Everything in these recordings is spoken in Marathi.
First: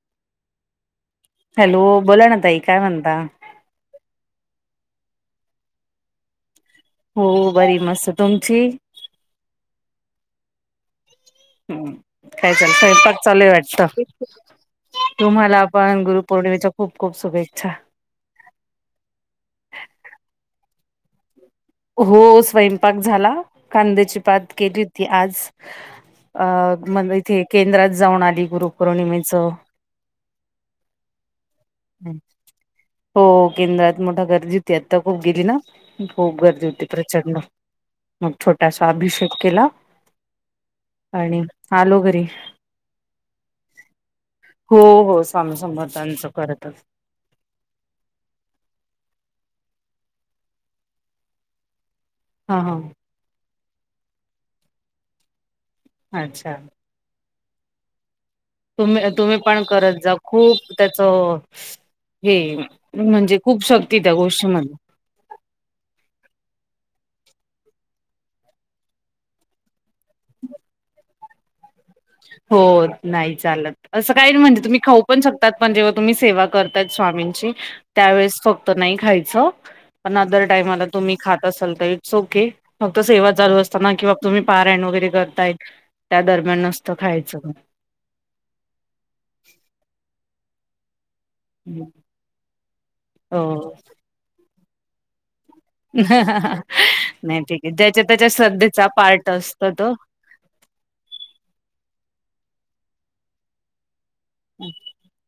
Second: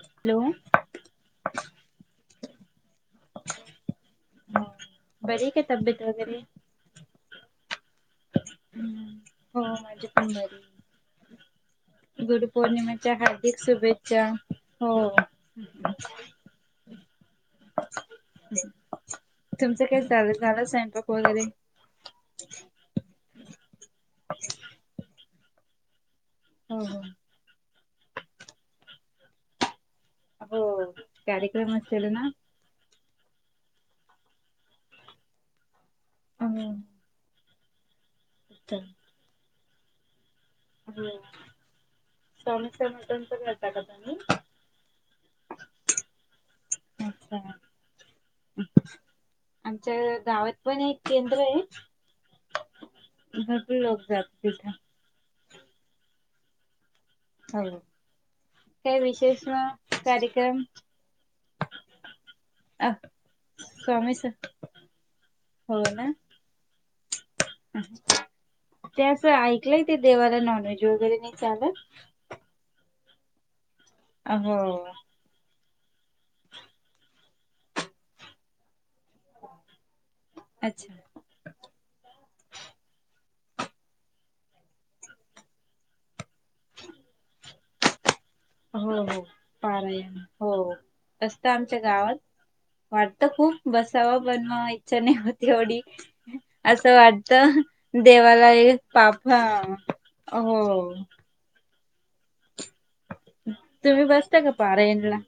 हॅलो हॅलो बोला ना ताई काय म्हणता? बरीये का तब्येत वगैरे हो बरी मस्त तुमची? हो माझी पण बरीये हम काय करता स्वयंपाक चालू आहे हार्दिक शुभेच्छा वाटतं. हो तुम्हाला पण गुरुपौर्णिमेच्या खूप खूप शुभेच्छा. तुमचं काय चालु ये झाला स्वयंपाक वगैरे हो स्वयंपाक झाला. कांद्याची पात केली होती आज. अ हो मग हो इथे केंद्रात जाऊन आली गुरुपौर्णिमेच अ हो कार्यक्रम असलेला ना हो केंद्रात मोठा गर्दी होती आता खूप गेली ना खूप गर्दी होती प्र हो चंड मग छोटा सा अभिषेक केला. हां आणि आलो घरी स्वामी समर्थांचा करता का तुम्ही? हो हो सामी समर्थांचं करतच. अच्छा. आमच्या गावात पण एक केंद्र आहे. हां हां. घट लोक जा तिथं. अच्छा. हो. काय तुम्ही तुम्ही विशेष पण करत जा कार्यक्रम खूप त्याच हे अ म्हणजे खूप शक्ती त्या स्वामी गोष्टीमध्ये. हो ना. ते असं ऐकलंय ते देवाला नॉन व्हेज वगैरे नाही चालत. हो नाही चालत असं काय हो म्हणजे तुम्ही खाऊ पण शकतात पण जेव्हा तुम्ही सेवा करताय स्वामींची त्यावेेळेस फक्त नाही खाय चं पण अदर टाइमला अच्छा. तुम्ही खात असाल तर इट्स ओके फक्त सेवा चालू असताना किंवा तुम्ही पारयण वगैरे करताय त्या दरम्यान नसतं खायचं. हो हो पारायन हो हो. असतं आमच्या गावात वाटतं खूप हो बसावं बनवा इच्छा नाही होत. तेवडी असं नाही वाटतं ठीक आहे ज्याच्या त्याच्या देवाला हे श्रद्धेचा पाप पार्ट असत तो हो. तुम्ही बसता का पारायनला?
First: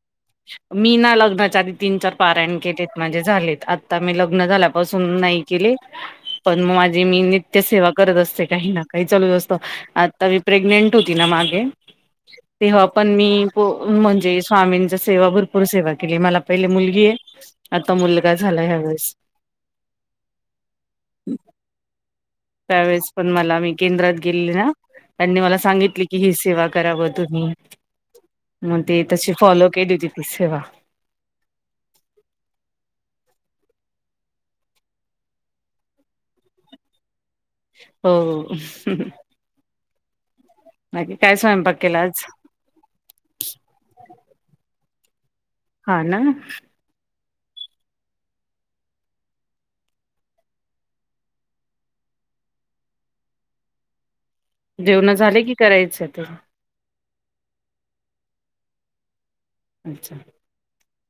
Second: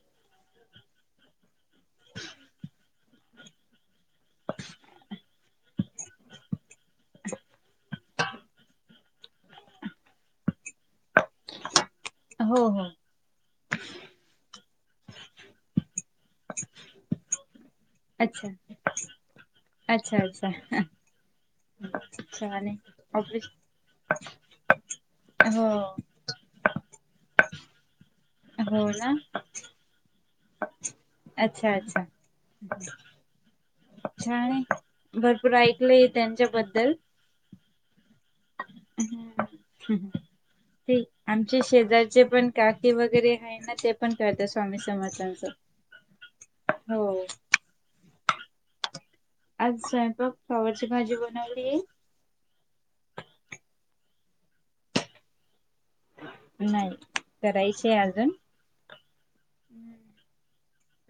मी ना लग्नाच्या आधी तीन चार पाराण केलेत म्हणजे झालेत आता मी लग्न झाल्यापासून नाही केले पण मग माझी मी नित्य सेवा करत असते काही ना काही चालू असतो आता मी प्रेग्नें ट होती ना मागे हो तेव्हा हो. पण मी म्हणजे स्वामींची सेवा भरपूर सेवा केली मला पहिले मुलगी आहे आता मुलगा अच्छा झाला ह्या वेळेस. अच्छा अच्छा. [unintelligible] त्यावेळेस पण ऑफिस मला मी केंद्रात गेले ना त्यांनी मला हो. सांगितली कि ही सेवा करावं तुम्ही मंग हो ते ना तशी फॉलो केली होती ती सेवा. अच्छा अच्छा. छान आहे भरपूर ऐकलंय त्यांच्याबद्दल. हो. हम्म ते बाकी काय आमचे स्वयंपाक केला आज शेजारचे पण काकी वगैरे आहे ना ते पण करत्या स्वामी समर्थांचं. हा ना. हो. आज स्वयंपाक फलावरची भाजी बनवली आहे. जेवण झाले की करायचं आहे तेन? नाही करायचे आहे अजून. अच्छा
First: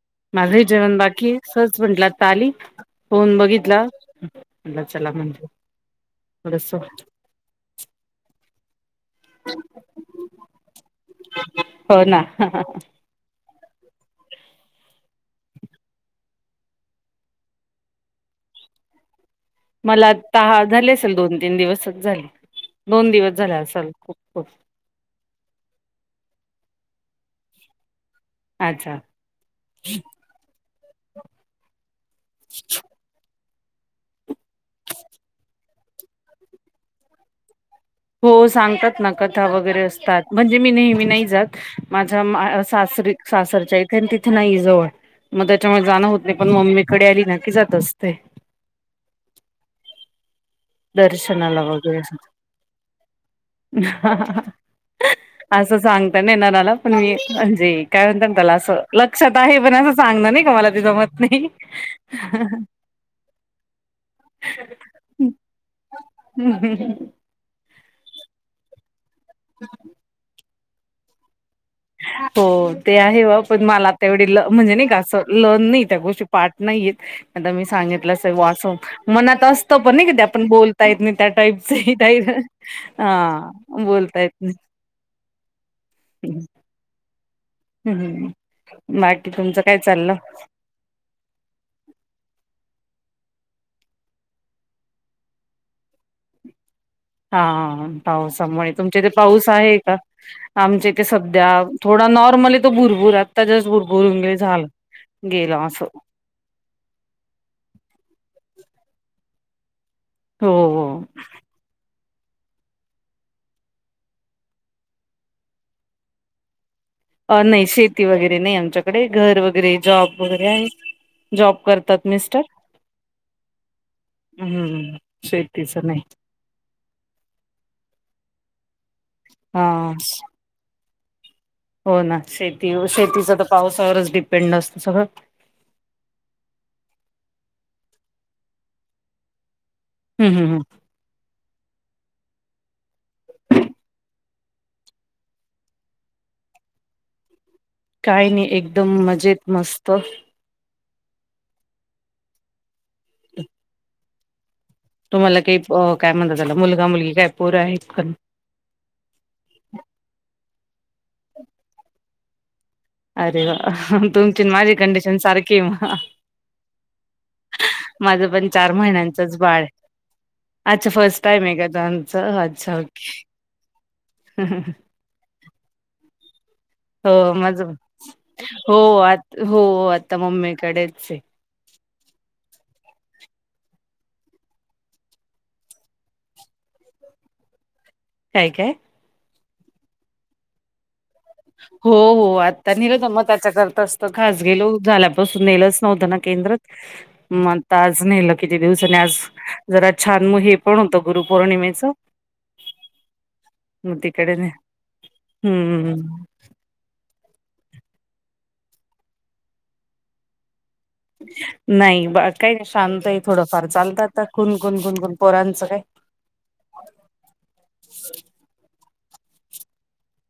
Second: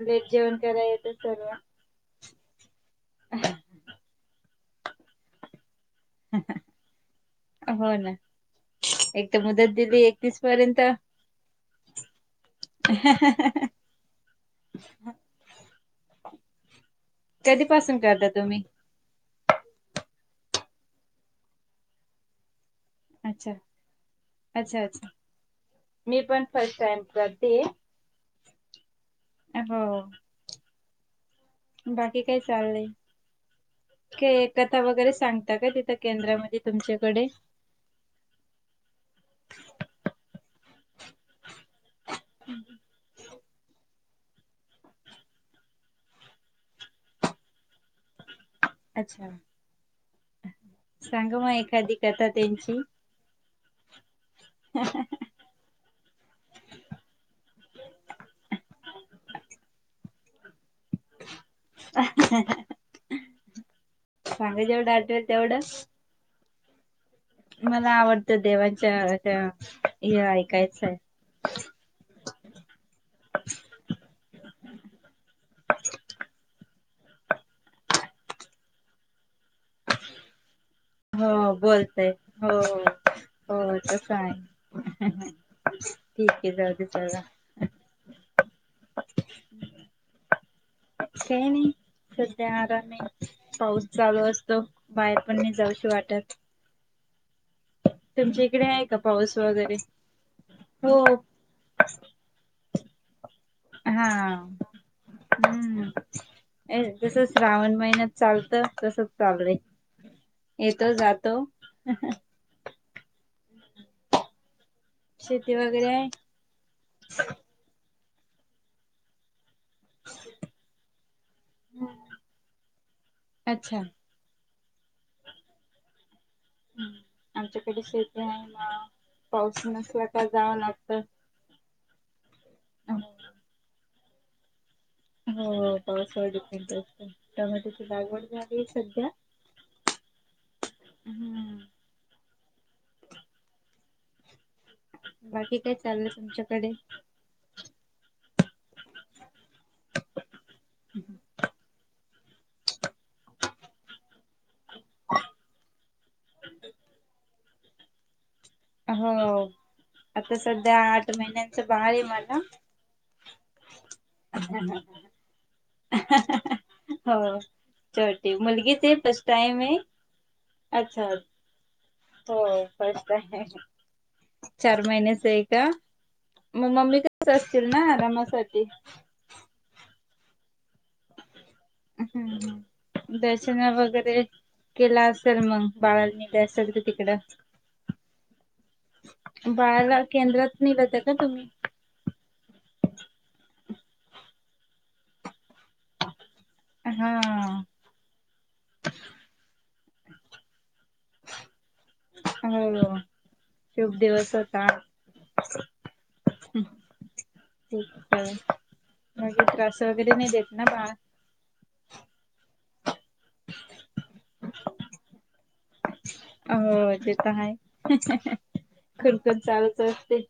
लेट माझा ही कराय जेवण येत बाकी आहे सज सर्व च म्हटलात आली फोन बघितला म्हटलं चला म्हण. सो [unintelligible] हो ना मुदत दिली एकवीस पर्यंत हो ना कधीपासून करता तुम्ही? मला तहा झाली असेल दोन तीन दिवसच झाले दोन दिवस अच्छा झाले असल खूप खूप अच्छा अच्छा मी पण फर्स्ट टाइम करते अच्छा. हो बाकी काय चाललंय? के कथा वगैरे सांगता का तिथं केंद्रामध्ये तुमच्याकडे? हो सांगतात ना कथा वगैरे असतात म्हणजे मी नेहमी नाही जात. माझा मा सासरी सासरच्या इथ तिथे नाहीये जवळ. मग त्याच्यामुळे जाणं होत नाही पण मम्मीकडे आली ना की जात असते. अच्छा सांग मग दर्शनाला एखादी कथा त्यांची. ह [unintelligible] ह [unintelligible] असं नाही सांगता येणार मला पण मी म्हणजे काय म्हणतात त्याला अस लक्षात आहे पण सगळं ते मला नाही सांगता जमत [unintelligible] नाही सांगा [unintelligible] जेवढं आठवेल तेवढं हम्म हम् [unintelligible] मला आवडतं देवांच्या त्या एआय ऐकायचं. हो ते आहे बा पण मला आ त्यावढी ल म्हणजे नाही का असं लन नाही त्या गोष्टी पाठ नाहीयेत. आता मी सांगितलं अस वाचू मनात असतं पण नाही का आपण बोलत यत नाही त्या हो टाईपच बोलतय हो हा हो तसं बोलतायेत आहे नाही. ठीक हाय जाऊदे चला [unintelligible] हम्म् बाकी तुमचं काय चाललं? आमच काय नाही सध्या आराम आहे. पाऊस चालू असतो बाहेर पण नाही जाऊशी वाटत. हा हा हा तुमच्या इकडे पावसामुळे आहे का तुमच्या इथे पाऊस वगैरे आहे का? आमच्या हो इथे सध्या नॉर्मल हाय भुरभुरत त्याच्याच हा बुरबुरुंगले झालं गेलं असं हम्म जस श्रावण महिन्यात चालतं तसच चालू हाय. हो येतो जातो. शेती वगैरे हाय? अ नाही शेती वगैरे नाही आमच्याकडे घर वगैरे जॉब वगैरे आहे जॉब करतात मिस्टर? अच्छा. हम् हम्म शेतीचं नाय. आमच्याकडे शेती हाय ना हा पाऊस नसला की जावं लागतं. हो ना शेतीच तर पावसावरच डिपेंड असतं सगळं. हो पावसावरच डिपेंड असतं टोमॅटोची लागवड झाल्या सध्या. हम् हम हम. हम्म [unintelligible] बाकी काय चाललं तुमच्याकडे? काय नाय एकदम मजेत मस्त. ह तुम्हाला काही काय म्हणतात त्याला मुलगा मुलगी काय पोर आहेत का नाही. हो आता सध्या आठ महिन्यांचं बाळ आहे माझं. अरे वा तुमची आणि माझी कंडिशन सारखी आहे मग. हो माझं छोटी पण मुलगीच फर्स्ट महिन्यांचंच टाइम बाळ आहे. हाय. अच्छा फर्स्ट टाईम आहे का तुमचं? हो अच्छा ओके. फर्स्ट हाय. चार महिन्याच आहे का मग मम्मी हो कडच असतील माझं ना आरामासाठी. हो आत हो आता मम्मीकडेच हाय. हम् दर्शना वगैरे केला असेल मग बाळाला नेलं असेल तिकडं. काय काय? बाळाला केंद्रात नेलं होतं का तुम्ही? हो हो आता नेलं होतं मग त्याच्यासाठीच खास गेलो झाल्यापासून नेलं नव्हतं ना केंद्रात हा मग आज नेलं किती दिवस आणि आज जरा छान हे पण होतं गुरुपौर्णिमेचं. हो खूप दिवस होता. हम्मम. हम् ठीक आहे मग त्रास वगैरे नाही देत ना बाळ? नाही बाळ काही नाही शांत आहे थोडंफार चालतं आता कुन कुन कुकुून पोरांचं काय. अ ते तर आहे कुण कुण चालूच असते.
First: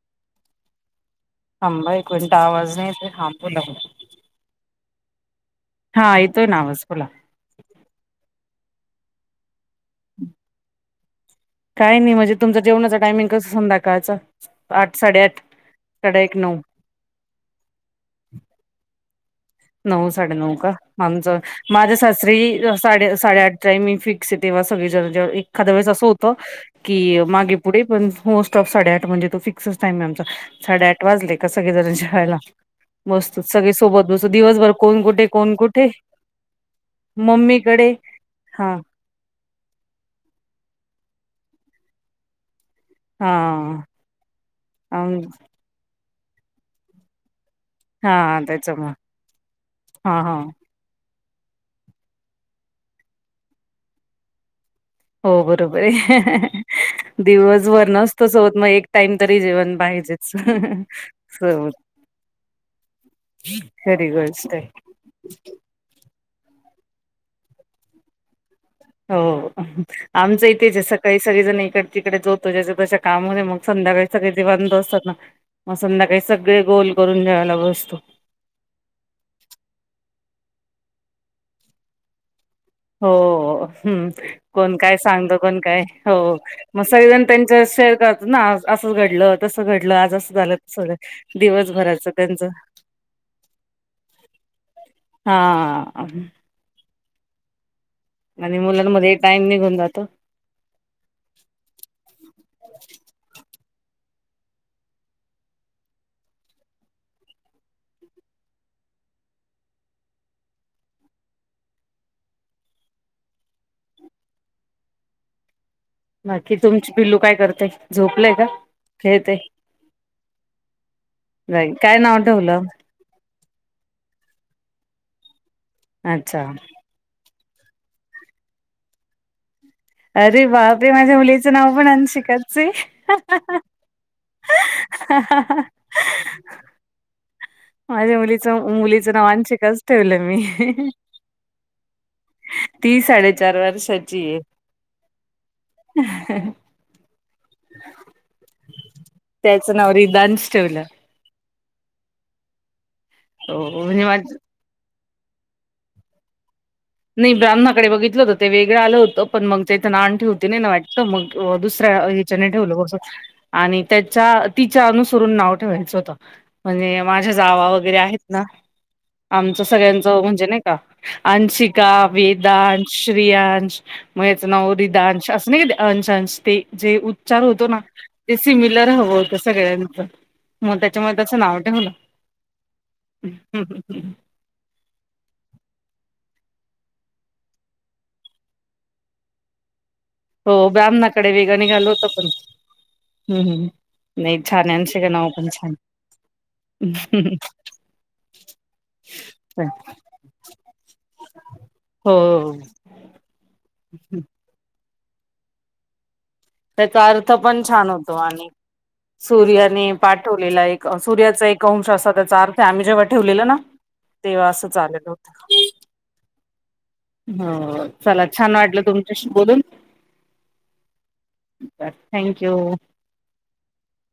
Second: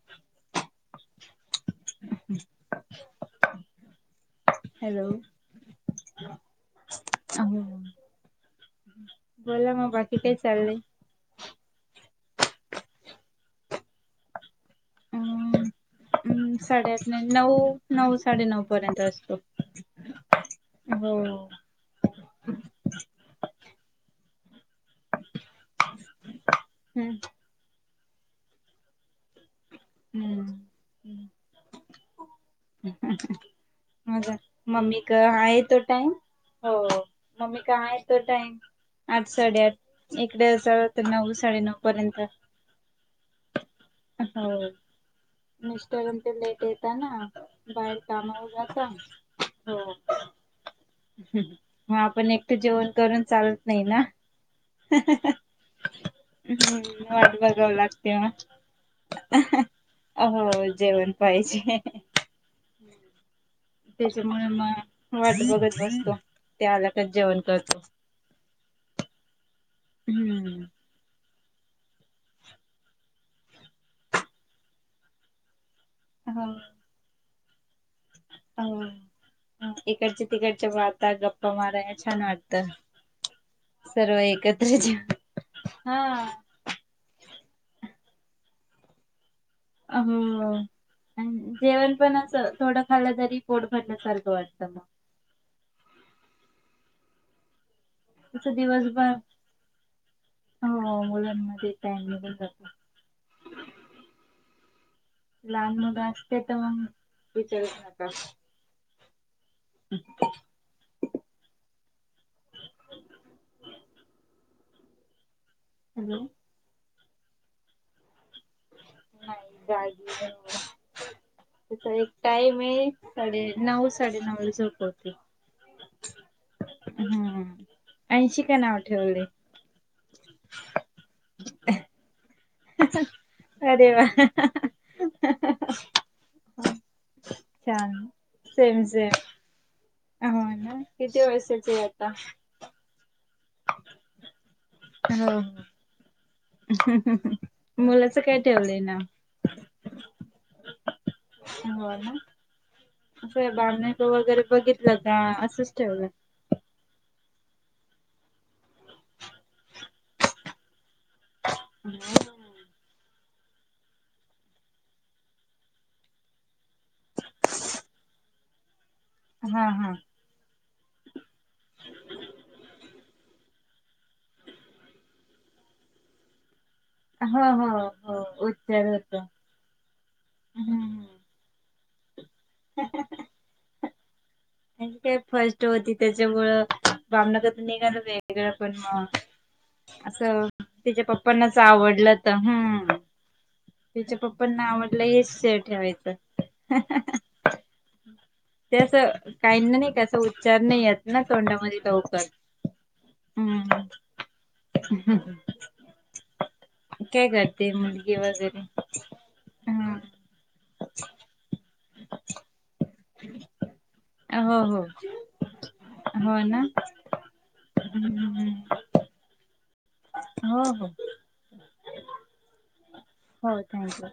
थांबा एक मिनिट आवाज येत नाही हा बोला. हॅलो हा येतोय ना आवाज तुला ह बोला मग बाकी काही चालले. काय नाही म्हणजे तुमच जेवणाच टायमिंग कस संध्याकाळचं आठ साडेआठ अं साडेसाठ एक हम्म नऊ साडेआठ नऊ नऊ साडेनऊ पर्यंत असतो. नऊ साडेनऊ का हो आमचं माझ्या सासरी साडे साडेआठ टाइमिंग‌ फिक्स तेव्हा सगळे एखा वेळेस असं होत की हम्म मागे पुढे पण स्टॉप साडेआठ म्हणजे तो फिक्स टाम आहे आमचा साडे आठ हम्म वाजले का सगळे जणां जेवायला मस्त सगळे सोबत [unintelligible] बस आठ मम्मीकडे हा साडेआठ इकडे असाल तर नऊ साडेनऊ पर्यंत. हा. हो मिस्टर ते लेट येत ना. बाहेर हा कामावर जाता त्याच्यामुळे हो. हा हा मग आपण एकटं जेवण करून चालत नाही ना. हो बरोबर आहे वाट बघाव दिवसभर लागते नसतो सोबत मग एक टाइम तरी जेवण पाहिजे हो जेवण सोबत पाहिजे खरी त्याच्यामुळे गोष्ट आहे. मग वाट बघत बघतो त्या आलाकच जेवण करतो. हो आमचं ही हम्म तेच आहे सकाळी सगळे जण एक तिकडे जो तो ज्याच्या त कामामध्ये मग संध्याकाळी सगळे [unintelligible] असतात ना मग संध्याका हे सगळे गोल करून जेवायला बसतो. इकडचे तिकडच्या बाता गप्पा माराय छान वाटतं. हो हम् सर्व कोण एकत्र काय जेव सांगत कोण काय हा हो मग सगळेजण त्यांच्या शेअर करतातं ना असंच घडलं तसं घडलं अ आज असं झालं तसं आणि जेवण दिवसभराच पण असं त्यांचं थोडं खाल्लं तरी पोट भरल्यासारखं वाटत हम [unintelligible] हा. तस आणि दिवसभर मुलांमध्ये टाइम निघून जातो. हो मुलांमध्ये टाईम लवकर जातो. लहान मुलं असते तर मग विचारूच नका. ह् [unintelligible] हम् [unintelligible] कि तुमची पिल्लू काय करतेय झोपलंय का? खेळते नाही जागीण जाई त्याचा काय एक नाव टाइम ठेवलं? आहे [unintelligible] साडे नव साडे नऊला झोपवते. अच्छा. हम्म ऐंशीकाय नाव ठेवले. अरे बाप रे माझ्या मुलीचं नाव पण आंशीकाच. अरे वा! छान माझ्या मुलीचं सेम मुलीचं नाव अंशिकाच ठेवलं सेम मी. हो ना किती वर्षाची आहे आता? ती साडेचार वर्षाची हाय. हौ [unintelligible] मुलाचं काय ठेवलंय नाव? त्याचं नाव रिदांश ठेवलं. हो म्हणजे माझ [unintelligible] लगा असंच ठेवलं [unintelligible] नाही ब्राह्णाकडे बघितलं होतं ते वेगळ आलं होतं पण मग त्या इथं ना आण ठठी होती नाही ना वाट तर मग दुसऱ्या [unintelligible] ठेव [unintelligible] आणि त्याच्या तिच्या अनुसरून नाव ठेवायचं होत माझ्या जावा वगैरे आहेत ना आमच्या हा हा. सगळ्यांचे म्हणजे आंशिक का वेदांश स्त्रियांश मग याच नाव रीदांश असं नाही अंश अंश ते. जे उच्चार हो होतो हो ना हो ते उच्चार सिमिलर हवं होतो. होतं सगळ्यांच मग हम्म. त्याच्यामुळे त्याचं नाव ठेवलं. [inaudible] [unintelligible] ह हं हं हं [unintelligible] आणि काय फर्स्ट होती त्याच्यामुळं बामनाकडे निघालं वेगळं पण [unintelligible] आसं हो त्याच्या ब्राह्मणाकडे पप्पांना वेगळं निघालं होतं आवडलं पण तर हं हम्म हम्म. तिच्या नाही पप्पांना छान आवडलं हेश ठेवायचं. ह [unintelligible] त्यास काहीना नाही कस उच्चार नाही येत ना तोंडामध्ये हो लवकर. हम्म ह [unintelligible] त्याचा अर्थ पण छान होतो आणि.. वगैरे? सूर्याने हम्म पाठवलेला एक सूर्याचा एक अंश असा त्याचा आम्ही जेव्हा ठेवलेलं ना तेव्हा हो असंच हो आलेलं होत. हो ना. हो चला हम्म, छान वाटलं तुमच्याशी बोलून. हो हो थँक्यू. हो थँक्यू.